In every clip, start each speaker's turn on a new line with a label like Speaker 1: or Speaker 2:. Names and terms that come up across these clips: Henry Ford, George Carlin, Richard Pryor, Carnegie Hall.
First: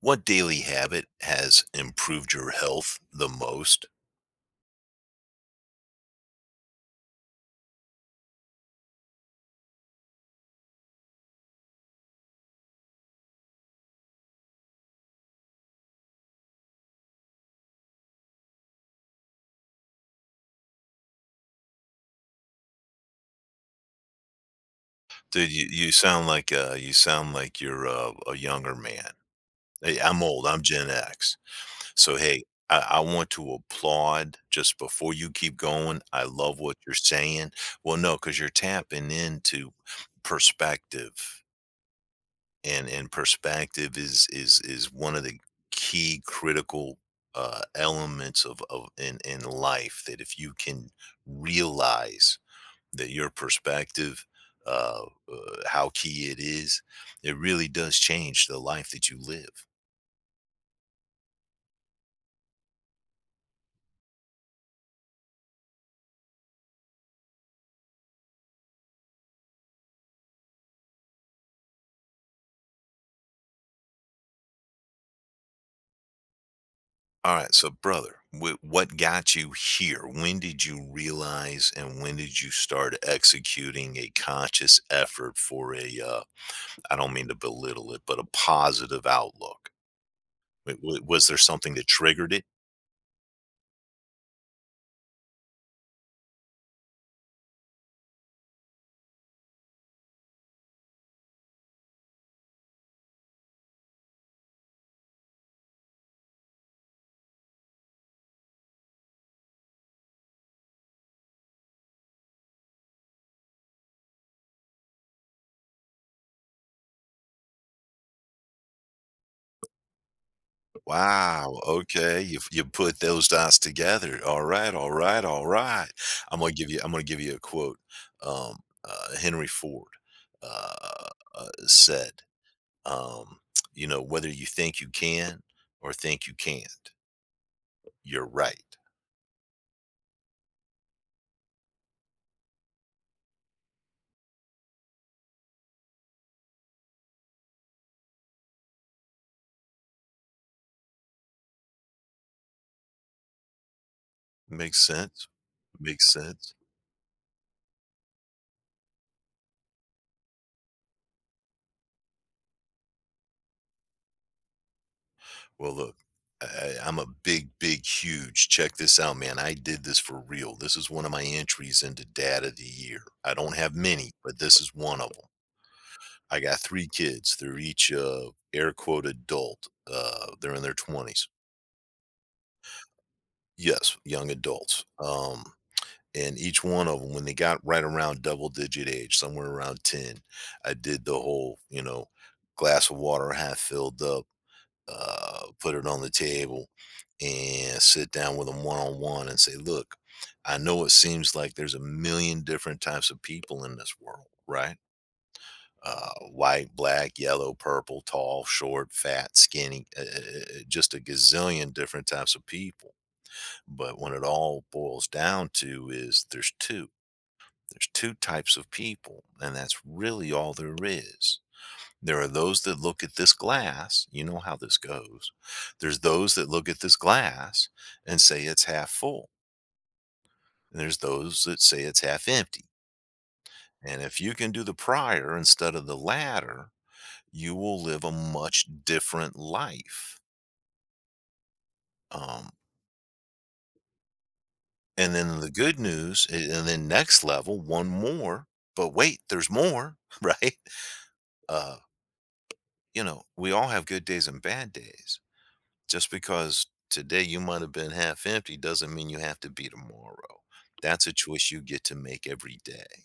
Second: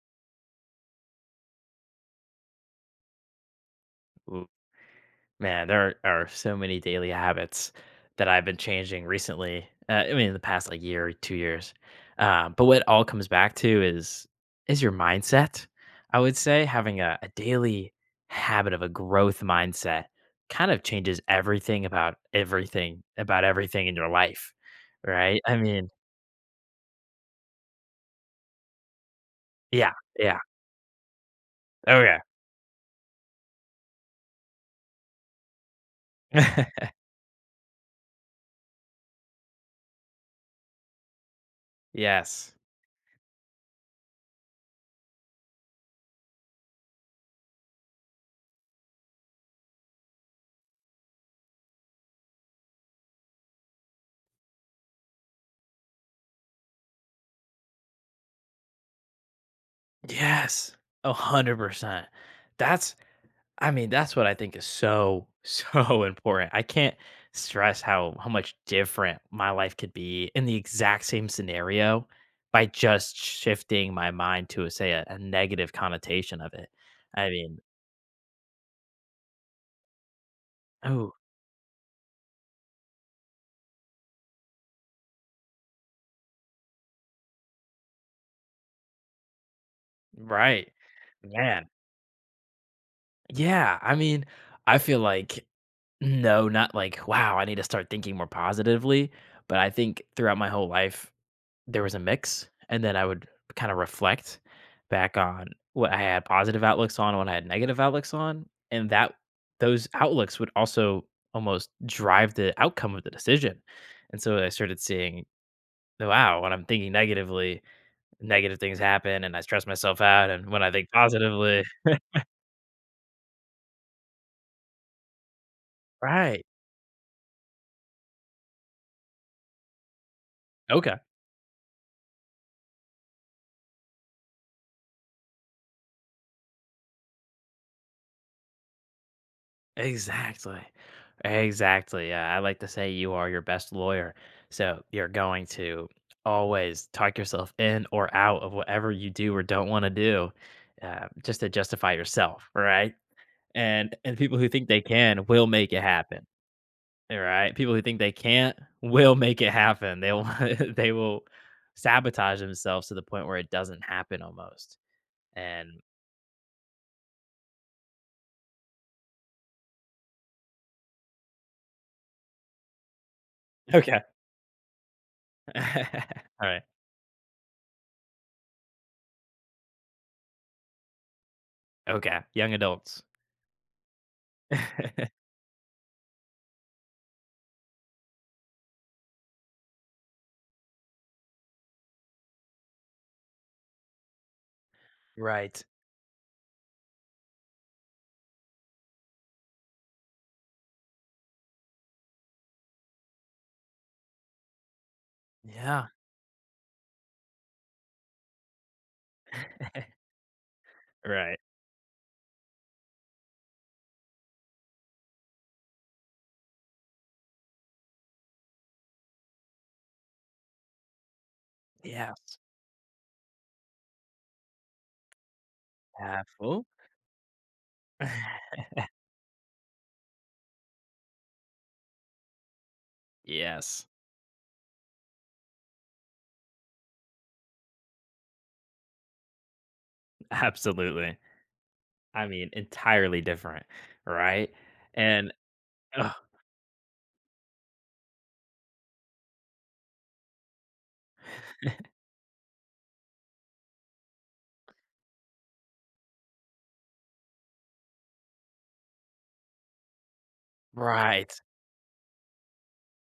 Speaker 1: What daily habit has improved your health the most?
Speaker 2: Ooh, man, there are so many daily habits that I've been changing recently. I mean, in the past like year or 2 years. But what it all comes back to is your mindset. I would say having a daily habit of a growth mindset kind of changes everything in your life, right?
Speaker 1: Dude,
Speaker 2: I
Speaker 1: you
Speaker 2: mean,
Speaker 1: you sound like, you sound like you're a younger man.
Speaker 2: yeah,
Speaker 1: Hey, I'm
Speaker 2: yeah,
Speaker 1: old, I'm Gen X. So,
Speaker 2: okay,
Speaker 1: hey, I want to applaud just before you keep going, I love what you're saying. Well, no, because 'cause you're tapping into perspective,
Speaker 2: yes,
Speaker 1: and and perspective is one of the key critical, elements of in life that if you can realize that your perspective, uh, how key it is, it really does change the life that you live.
Speaker 2: yes, 100%. That's I mean, that's what I think is so, so important. I can't stress how much different my life could be in the exact same scenario by just shifting my mind to say a negative connotation of it. I
Speaker 1: All right,
Speaker 2: mean,
Speaker 1: so brother, what got you here? When did you
Speaker 2: oh,
Speaker 1: realize, and when did you start executing a conscious effort for a? I don't mean to belittle it, but a positive outlook.
Speaker 2: right.
Speaker 1: Was there
Speaker 2: Man.
Speaker 1: something that triggered it?
Speaker 2: Yeah. I mean, I feel like no, not like, wow, I need to start thinking more positively. But I think throughout my whole life, there was a mix, and then I would kind of reflect back on what I had positive outlooks on, what I had negative outlooks on, and that those outlooks would also almost drive the outcome of the decision. And so I started seeing, wow, when I'm thinking negatively, negative things happen, and I stress myself out, and when I think
Speaker 1: Wow,
Speaker 2: positively,
Speaker 1: okay, you put those dots together. All right, all right, all right.
Speaker 2: right,
Speaker 1: I'm gonna give you a quote. Um, Henry Ford uh,
Speaker 2: okay.
Speaker 1: said, um, you know, whether you think you can or think you can't, you're right.
Speaker 2: Exactly. Exactly. Yeah, I like to say you are your best lawyer. So you're going to always talk yourself in or out of whatever you do or don't want to do, just to justify yourself. Right. And people who think they
Speaker 1: Makes
Speaker 2: can
Speaker 1: sense.
Speaker 2: will make it
Speaker 1: Makes
Speaker 2: happen.
Speaker 1: sense.
Speaker 2: Right? People who think they can't will make it happen. They will, they will sabotage themselves to the point where it doesn't happen almost. And
Speaker 1: Well, look, I'm a big, big, huge. Check this out, man. I did this for real. This is one of my entries into Dad of the Year. I don't have
Speaker 2: okay.
Speaker 1: many, but this is one of them.
Speaker 2: All
Speaker 1: I got
Speaker 2: right.
Speaker 1: 3 kids. They're each, air quote "adult." They're in their 20s.
Speaker 2: Okay. Young adults.
Speaker 1: Yes, young adults. And each one of them, when they got right around double digit age, somewhere around 10, I did the whole, you know, glass of water half filled up,
Speaker 2: Right.
Speaker 1: put it on the table, and sit down with them one-on-one and say, "Look, I know it seems like there's a million different types of people in this world, right?
Speaker 2: Yeah.
Speaker 1: Uh, white, black, yellow, purple, tall, short, fat, skinny, just a
Speaker 2: Right.
Speaker 1: gazillion different types of people. But when it all boils down to is there's two. There's two types of people, and that's really all there is.
Speaker 2: Yeah.
Speaker 1: There are those that look at this glass, you know how this goes. There's
Speaker 2: Have
Speaker 1: those that
Speaker 2: oh.
Speaker 1: look at this glass and say it's half full, and there's those that say it's half empty.
Speaker 2: Yes.
Speaker 1: And if you can do the prior instead of the latter, you will live a much different life.
Speaker 2: Absolutely. I mean,
Speaker 1: Um,
Speaker 2: entirely different, right?
Speaker 1: and
Speaker 2: And
Speaker 1: then the good
Speaker 2: ugh,
Speaker 1: news, and then next level, one more. But wait, there's more, right? Uh, you know, we all have good days and bad days. Just because today you might have been half empty doesn't mean you have to be tomorrow. That's a
Speaker 2: right,
Speaker 1: choice you get to make every day.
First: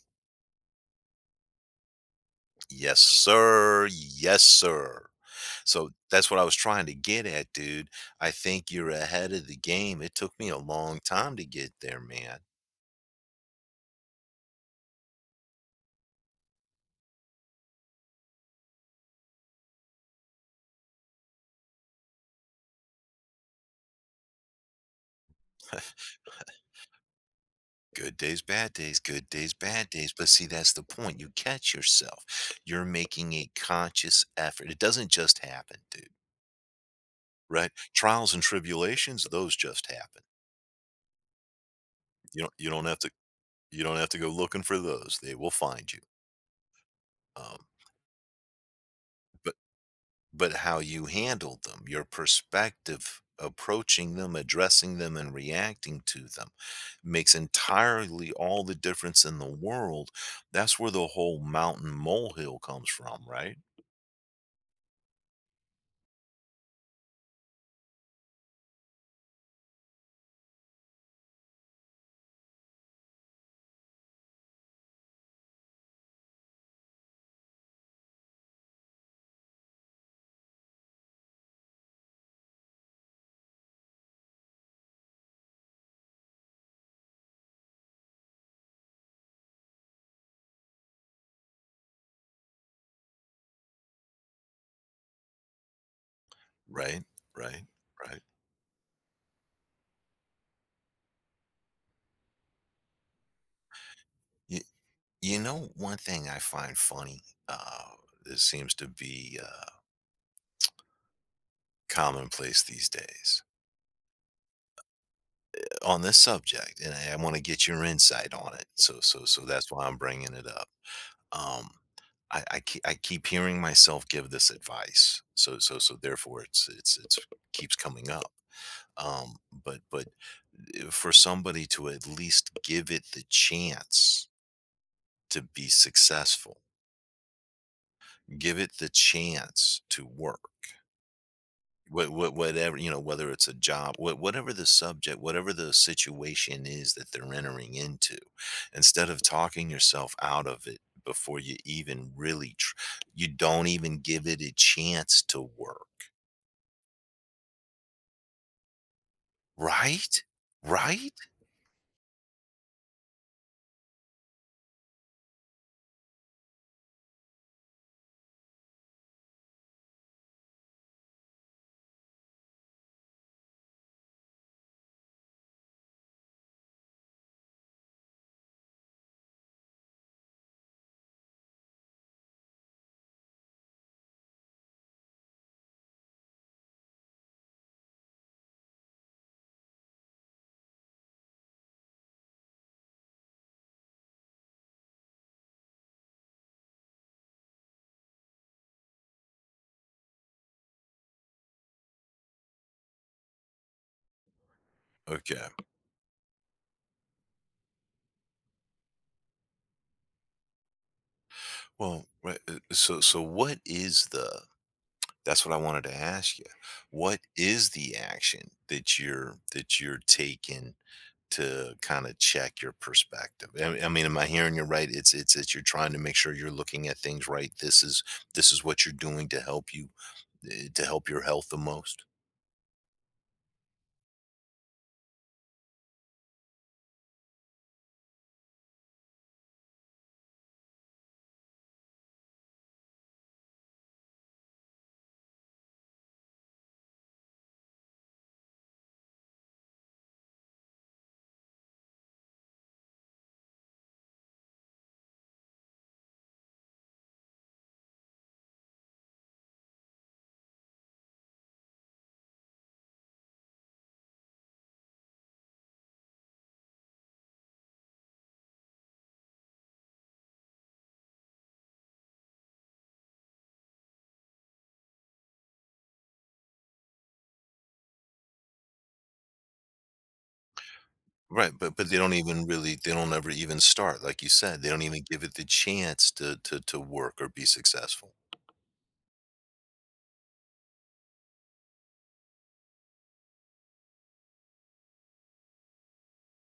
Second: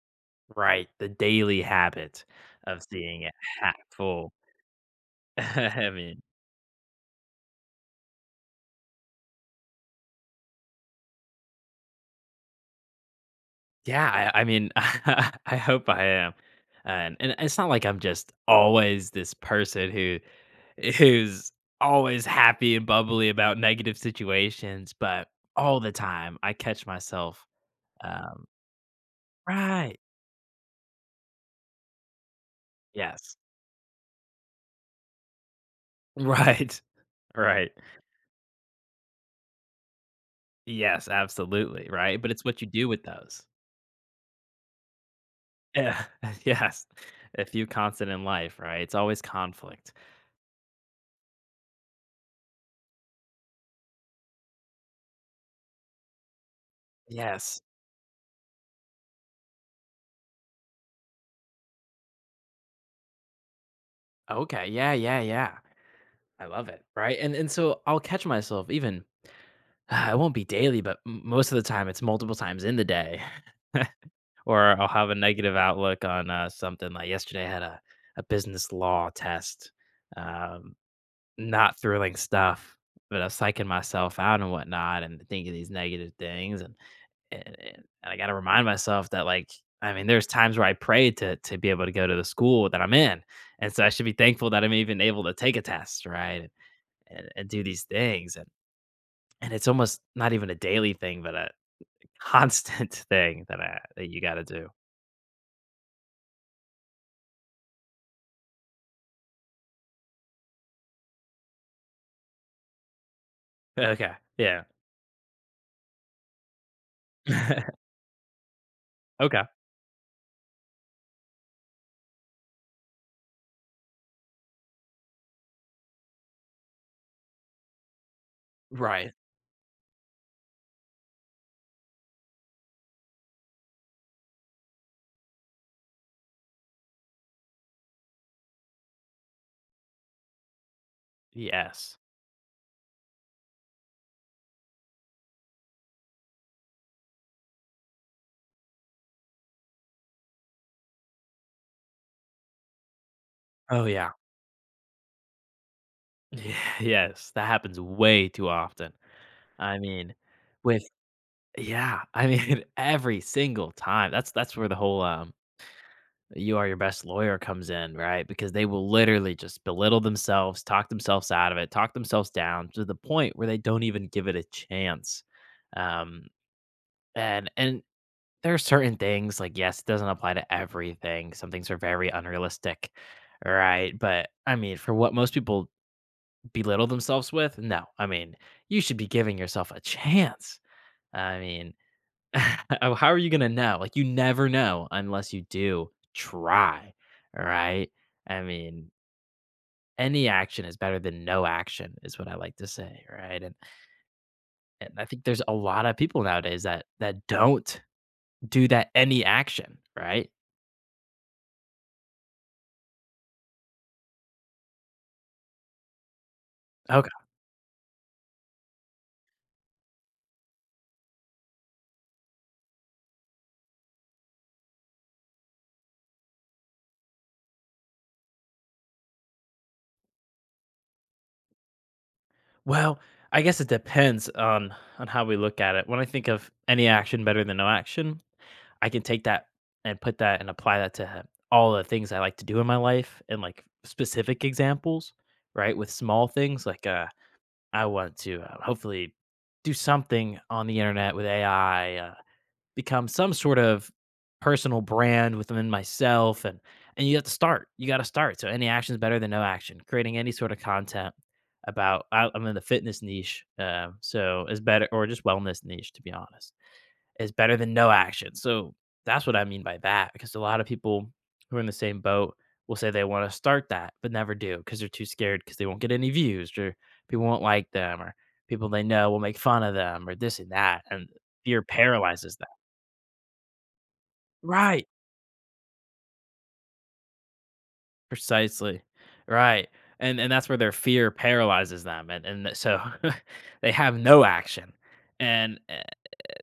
Speaker 2: right, the daily habit of
Speaker 1: Yes,
Speaker 2: seeing it half
Speaker 1: sir.
Speaker 2: full.
Speaker 1: Yes, sir. So
Speaker 2: I mean,
Speaker 1: that's what I was trying to get at, dude. I think you're ahead of the game. It took me a long time to get there, man.
Speaker 2: yeah, I mean, I hope I am. And it's not like I'm just always this person who's always happy and bubbly about negative situations, but all the time I catch myself.
Speaker 1: Good days,
Speaker 2: um
Speaker 1: bad days, good days, bad
Speaker 2: Right.
Speaker 1: days. But see, that's the point. You catch yourself. You're making
Speaker 2: Yes.
Speaker 1: a conscious effort. It doesn't just happen, dude.
Speaker 2: Right. Right.
Speaker 1: Right? Trials and tribulations, those just happen.
Speaker 2: Yes, absolutely, right? But
Speaker 1: You
Speaker 2: it's
Speaker 1: don't
Speaker 2: what you
Speaker 1: you don't
Speaker 2: do
Speaker 1: have
Speaker 2: with
Speaker 1: to
Speaker 2: those.
Speaker 1: you don't have to go looking for those. They will find you.
Speaker 2: Yeah. Yes. A
Speaker 1: Um,
Speaker 2: few constant in life, right? It's always
Speaker 1: but
Speaker 2: conflict.
Speaker 1: but how you handle them, your perspective approaching them, addressing them, and reacting to them makes
Speaker 2: Yes.
Speaker 1: entirely all the difference in the world. That's where the whole mountain molehill comes from, right?
Speaker 2: Okay. Yeah, yeah, yeah. I love it, right? And so I'll catch myself even, it won't be daily, but most of the time it's multiple times in the day. Or I'll have a negative outlook on something, like yesterday I had a business law test. Um, Not thrilling stuff, but I'm psyching myself out and whatnot and thinking these negative things, and and I gotta remind myself that, like, I mean, there's times where I prayed to be able to go to the school that I'm in, and so I should be thankful that I'm even able to take a test, right?
Speaker 1: Right,
Speaker 2: And do
Speaker 1: right,
Speaker 2: these
Speaker 1: right.
Speaker 2: things, and it's almost not even a daily thing, but a constant thing that I that you gotta
Speaker 1: You
Speaker 2: do.
Speaker 1: you know, one thing I find funny, uh, that seems to be, commonplace these days
Speaker 2: Okay, yeah.
Speaker 1: on this subject, and I wanna get your insight on it, so
Speaker 2: Okay.
Speaker 1: that's why I'm bringing it up. Um, I keep hearing myself give this advice, so therefore it's keeps coming up.
Speaker 2: Right.
Speaker 1: Um, but but, for somebody to at least give it the chance to be successful, give it the chance to work,
Speaker 2: Yes.
Speaker 1: what whatever, you know, whether it's a job, whatever the subject, whatever the situation is that they're entering into, instead of talking yourself out of it before you even really you don't
Speaker 2: Oh,
Speaker 1: even
Speaker 2: yeah.
Speaker 1: give it a chance to work,
Speaker 2: Yeah, yes, that happens way too often. I mean,
Speaker 1: right,
Speaker 2: with
Speaker 1: right.
Speaker 2: yeah, I mean, every single time. That's where the whole you are your best lawyer comes in, right? Because they will literally just belittle themselves, talk themselves out of it, talk themselves down to the point where they don't even give it a chance. Um and There are certain things, like yes, it doesn't apply to everything. Some things are very unrealistic, right? But I mean, for what most people belittle themselves with, no. I mean, you should be giving yourself a chance. I mean, how are you gonna know? Like, you never know unless you do try, right? I mean, any action is better than no action is what I like to say, right? And I think there's
Speaker 1: Okay,
Speaker 2: a lot of people nowadays that don't do that any action, right?
Speaker 1: well, right, what is the— that's what I wanted to ask you.
Speaker 2: Okay.
Speaker 1: What is the action that you're taking to kind of check your perspective? I mean, am I hearing you right? It's that you're trying to make sure you're looking at things right. This is what you're doing to help you, to help your health the most.
Speaker 2: Well, I guess it depends on how we look at it. When I think of any action better than no action, I can take that and apply that to all the things I like to do in my life, and like specific examples, right? With small things like, I want to hopefully do something on the internet with AI, become some sort of personal brand within myself, and you have to start. You got to start. So any action is better than no action. Creating any sort of content about, I'm in the fitness niche, so is better, or just wellness niche to be honest, is better than no action. So that's what I mean by that, because a lot of people who are in the same boat will say they want to start that but never do because they're too scared, because they won't get any views, or people won't like them, or people they know will make fun of them, or this and that, and
Speaker 1: Right,
Speaker 2: fear
Speaker 1: but they don't
Speaker 2: paralyzes
Speaker 1: even
Speaker 2: them.
Speaker 1: really, they don't ever even start like you said. They don't
Speaker 2: Right.
Speaker 1: even give it the chance to work or be successful.
Speaker 2: Precisely. Right. And that's where their fear paralyzes them, and so they have no action, and,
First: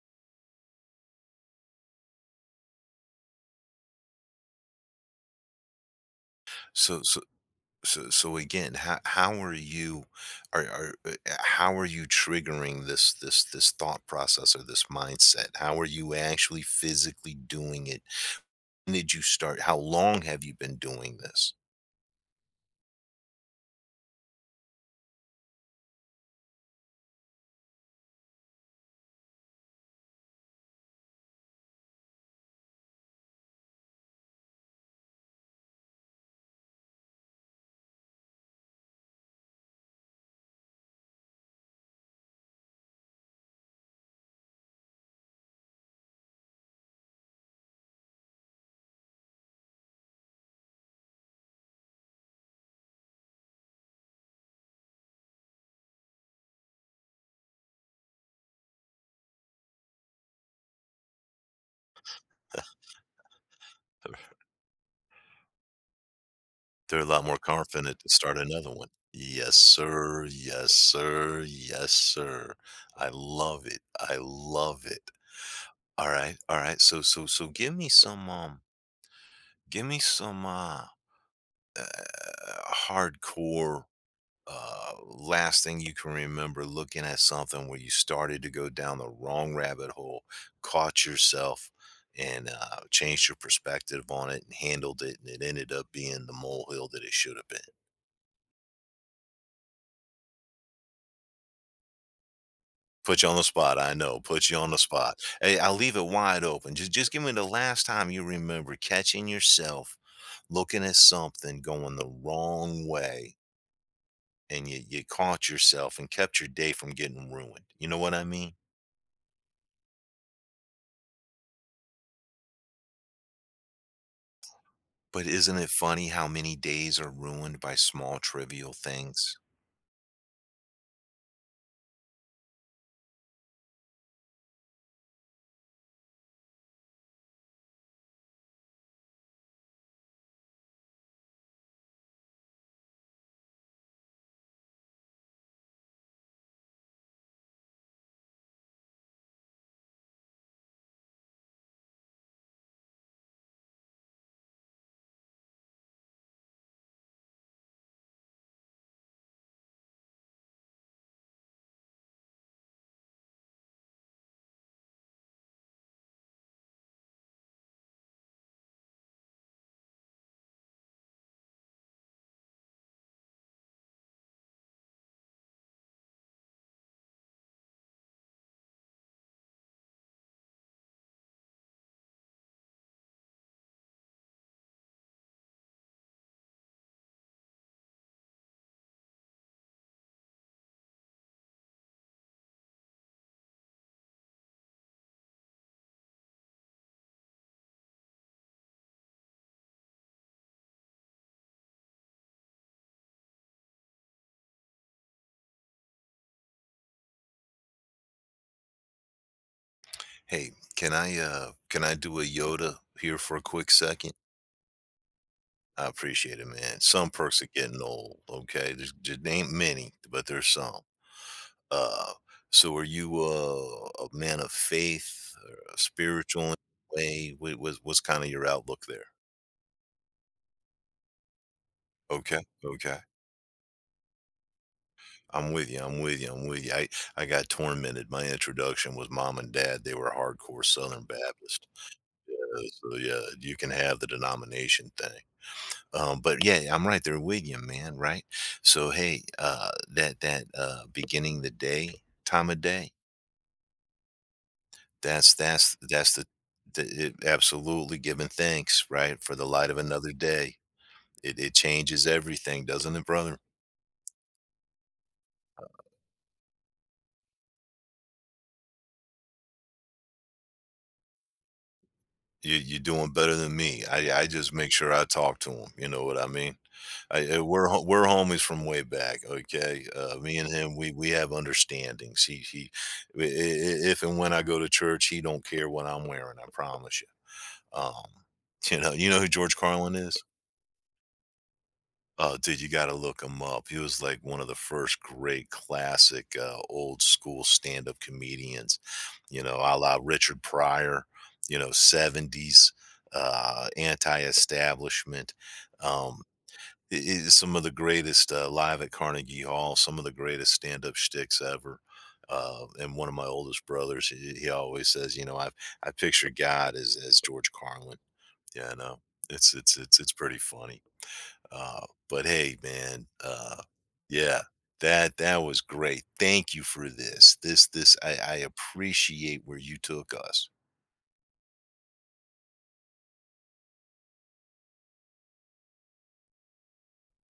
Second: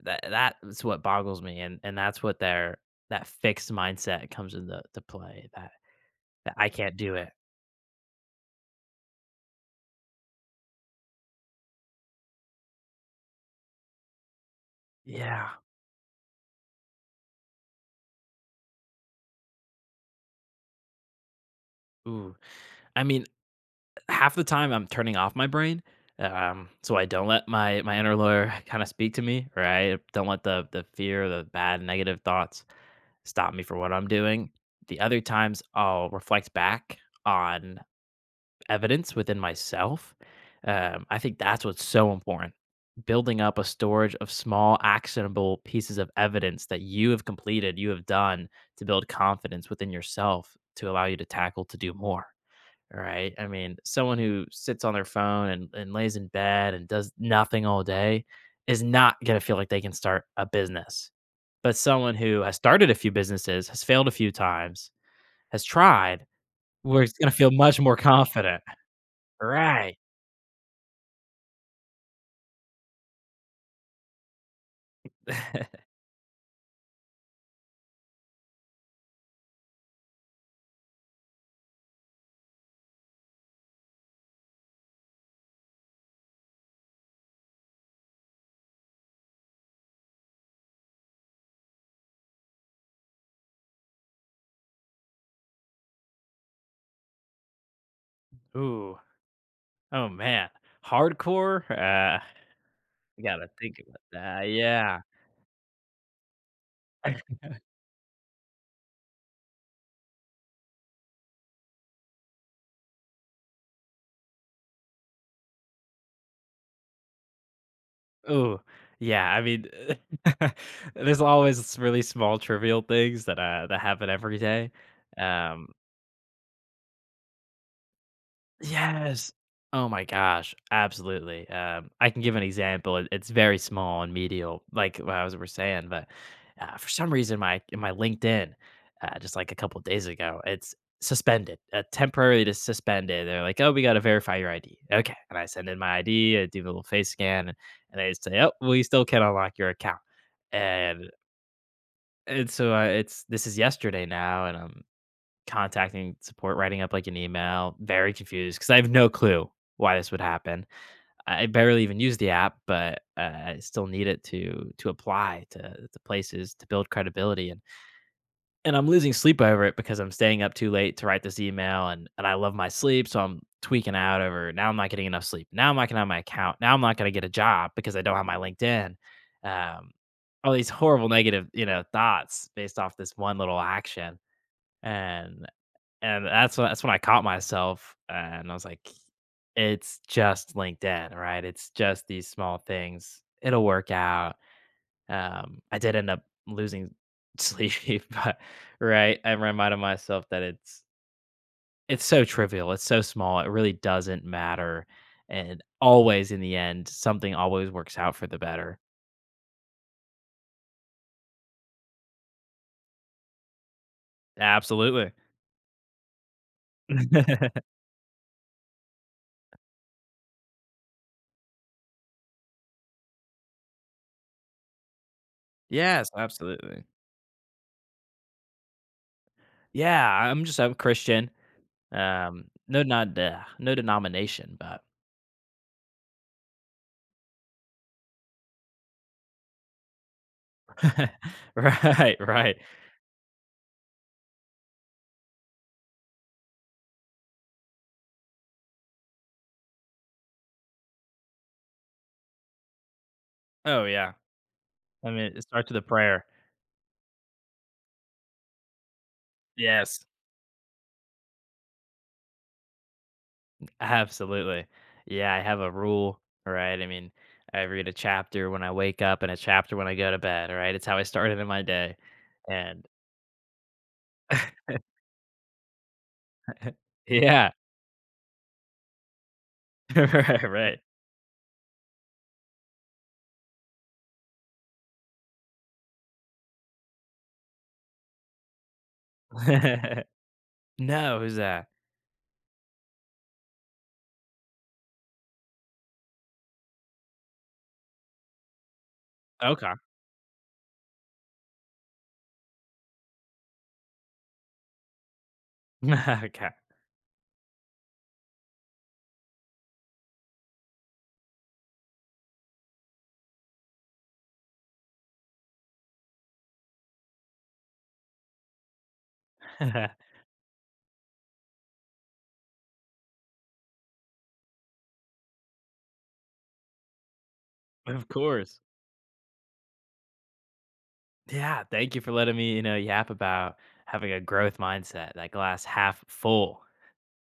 Speaker 2: that that's what boggles me, and that's what their, that fixed mindset comes into to play, that I can't
Speaker 1: So
Speaker 2: do
Speaker 1: so
Speaker 2: it.
Speaker 1: so again, how are you, are how are you triggering this thought process or this
Speaker 2: Yeah.
Speaker 1: mindset, how are you actually physically doing it, when did you start, how long have you been doing this?
Speaker 2: Ooh. I mean, half the time I'm turning off my brain, so I don't let my inner lawyer kinda speak to me, right? Don't let the fear, the bad negative thoughts stop me for what I'm doing. The other times, I'll reflect back on evidence within myself. I think that's what's so important. Building up a storage of small, actionable pieces of evidence that you have completed, you have done, to build confidence within yourself to allow you to tackle, to do more, right? I mean, someone who sits on their phone, and lays in bed and does nothing all day is not going to feel like they can start a business. But someone who has started a few businesses, has failed a few times, has tried,
Speaker 1: They're
Speaker 2: where
Speaker 1: a
Speaker 2: it's
Speaker 1: lot
Speaker 2: going
Speaker 1: more
Speaker 2: to feel much more
Speaker 1: confident to start
Speaker 2: confident.
Speaker 1: another one. Yes,
Speaker 2: Right.
Speaker 1: sir, yes, sir, yes, sir. I love it, I love it. All right, all right, so give me some, give me some, uh hardcore, last thing you can remember looking at something where you started to go down the wrong rabbit hole, caught yourself, and changed your perspective on it and handled it, and it ended up being the molehill that it should have been.
Speaker 2: Ooh. Oh, man. Hardcore. I
Speaker 1: Put you on
Speaker 2: got
Speaker 1: the
Speaker 2: to
Speaker 1: spot,
Speaker 2: think
Speaker 1: I
Speaker 2: about
Speaker 1: know.
Speaker 2: that.
Speaker 1: Put you on the
Speaker 2: Yeah.
Speaker 1: spot. Hey, I'll leave it wide open. Just give me the last time you remember catching yourself looking at something going the wrong way, and you caught yourself and kept your day from getting ruined. You know what I mean?
Speaker 2: Oh yeah, I mean, there's always really small trivial things that, that happen every day.
Speaker 1: But isn't it
Speaker 2: um,
Speaker 1: funny how many days are ruined by small trivial
Speaker 2: Yes.
Speaker 1: things?
Speaker 2: Oh my gosh, absolutely. I can give an example. It's very small and medial, like what I was were saying, but for some reason, my in my LinkedIn, just like a couple days ago, it's suspended, temporarily just suspended. They're like, "Oh, we got to verify your ID." Okay, and I send in my ID, do a little face scan, and they say, "Oh, well, you still can't unlock your account." And and so it's this is yesterday now, and I'm contacting support, writing up, like, an email, very confused because I have no clue why this would happen. I barely even use the app, but, I still need it to apply to places to build credibility, and I'm losing sleep over it because I'm staying up too late to write this email, and I love my sleep, so I'm tweaking out over, "Now I'm not getting enough sleep. Now I'm not gonna have my account. Now I'm not gonna get a job because I don't have my LinkedIn." Um, all these horrible negative, you know, thoughts based off this one little action, and that's when I caught myself, and I was like, "It's just LinkedIn, right? It's just these small things. It'll work out." I did end up losing sleep, but right, I reminded myself that it's so trivial, it's so small, it really doesn't matter, and always in the end, something always works out for the better.
Speaker 1: Hey, can I do a Yoda here for a quick second?
Speaker 2: Absolutely.
Speaker 1: I appreciate it, man. Some perks are getting old, okay? There ain't many, but there's some. Uh so are you, a man of faith or a
Speaker 2: Yes,
Speaker 1: spiritual in
Speaker 2: absolutely.
Speaker 1: any way? What's kind of your outlook there?
Speaker 2: Yeah, I'm just I'm Christian.
Speaker 1: Okay,
Speaker 2: No
Speaker 1: okay.
Speaker 2: not, no denomination, but
Speaker 1: I'm with you. I'm with you. I'm with you. I got tormented. My introduction was mom and dad. They were hardcore Southern Baptist.
Speaker 2: right, right.
Speaker 1: Yeah, so yeah, you can have the denomination thing. But yeah, I'm right there with you, man. Right. So hey, that that beginning the day, time of day.
Speaker 2: Oh, yeah. I mean, it starts with a
Speaker 1: That's
Speaker 2: prayer.
Speaker 1: the it, Absolutely giving thanks, right, for the light of
Speaker 2: Yes,
Speaker 1: another day. It changes everything, doesn't it, brother?
Speaker 2: absolutely. Yeah, I have a rule, right? I mean, I read a chapter when I wake up and a chapter when I go to bed, right? It's how I started in my day.
Speaker 1: You're
Speaker 2: And
Speaker 1: doing better than me. I just make sure I talk to him. You know what I mean?
Speaker 2: yeah,
Speaker 1: We're homies from way back. Okay, me and him,
Speaker 2: right,
Speaker 1: we have understandings. He, I- If and when I go to church, he don't care what I'm wearing. I promise you. Um, you know, you know who George Carlin
Speaker 2: right.
Speaker 1: is.
Speaker 2: No, who's that?
Speaker 1: Oh, dude, you gotta look him up. He was like one of the first great classic, old school stand-up comedians, you know,
Speaker 2: Okay.
Speaker 1: a la Richard Pryor, you know, 70s, anti-establishment. Um,
Speaker 2: Okay.
Speaker 1: I Some of the greatest, live at Carnegie Hall, some of the greatest stand-up shticks ever. And one of my oldest brothers, he always says, you know, I picture God as George Carlin. Yeah, I know. It's it's it's it's pretty funny. But hey, man, yeah, that that was great. Thank you for this.
Speaker 2: Of
Speaker 1: I
Speaker 2: course.
Speaker 1: appreciate where you took us.
Speaker 2: Yeah, thank you for letting me, you know, yap about having a growth mindset, that glass half full.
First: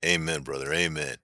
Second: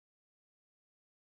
Speaker 1: Amen, brother. Amen.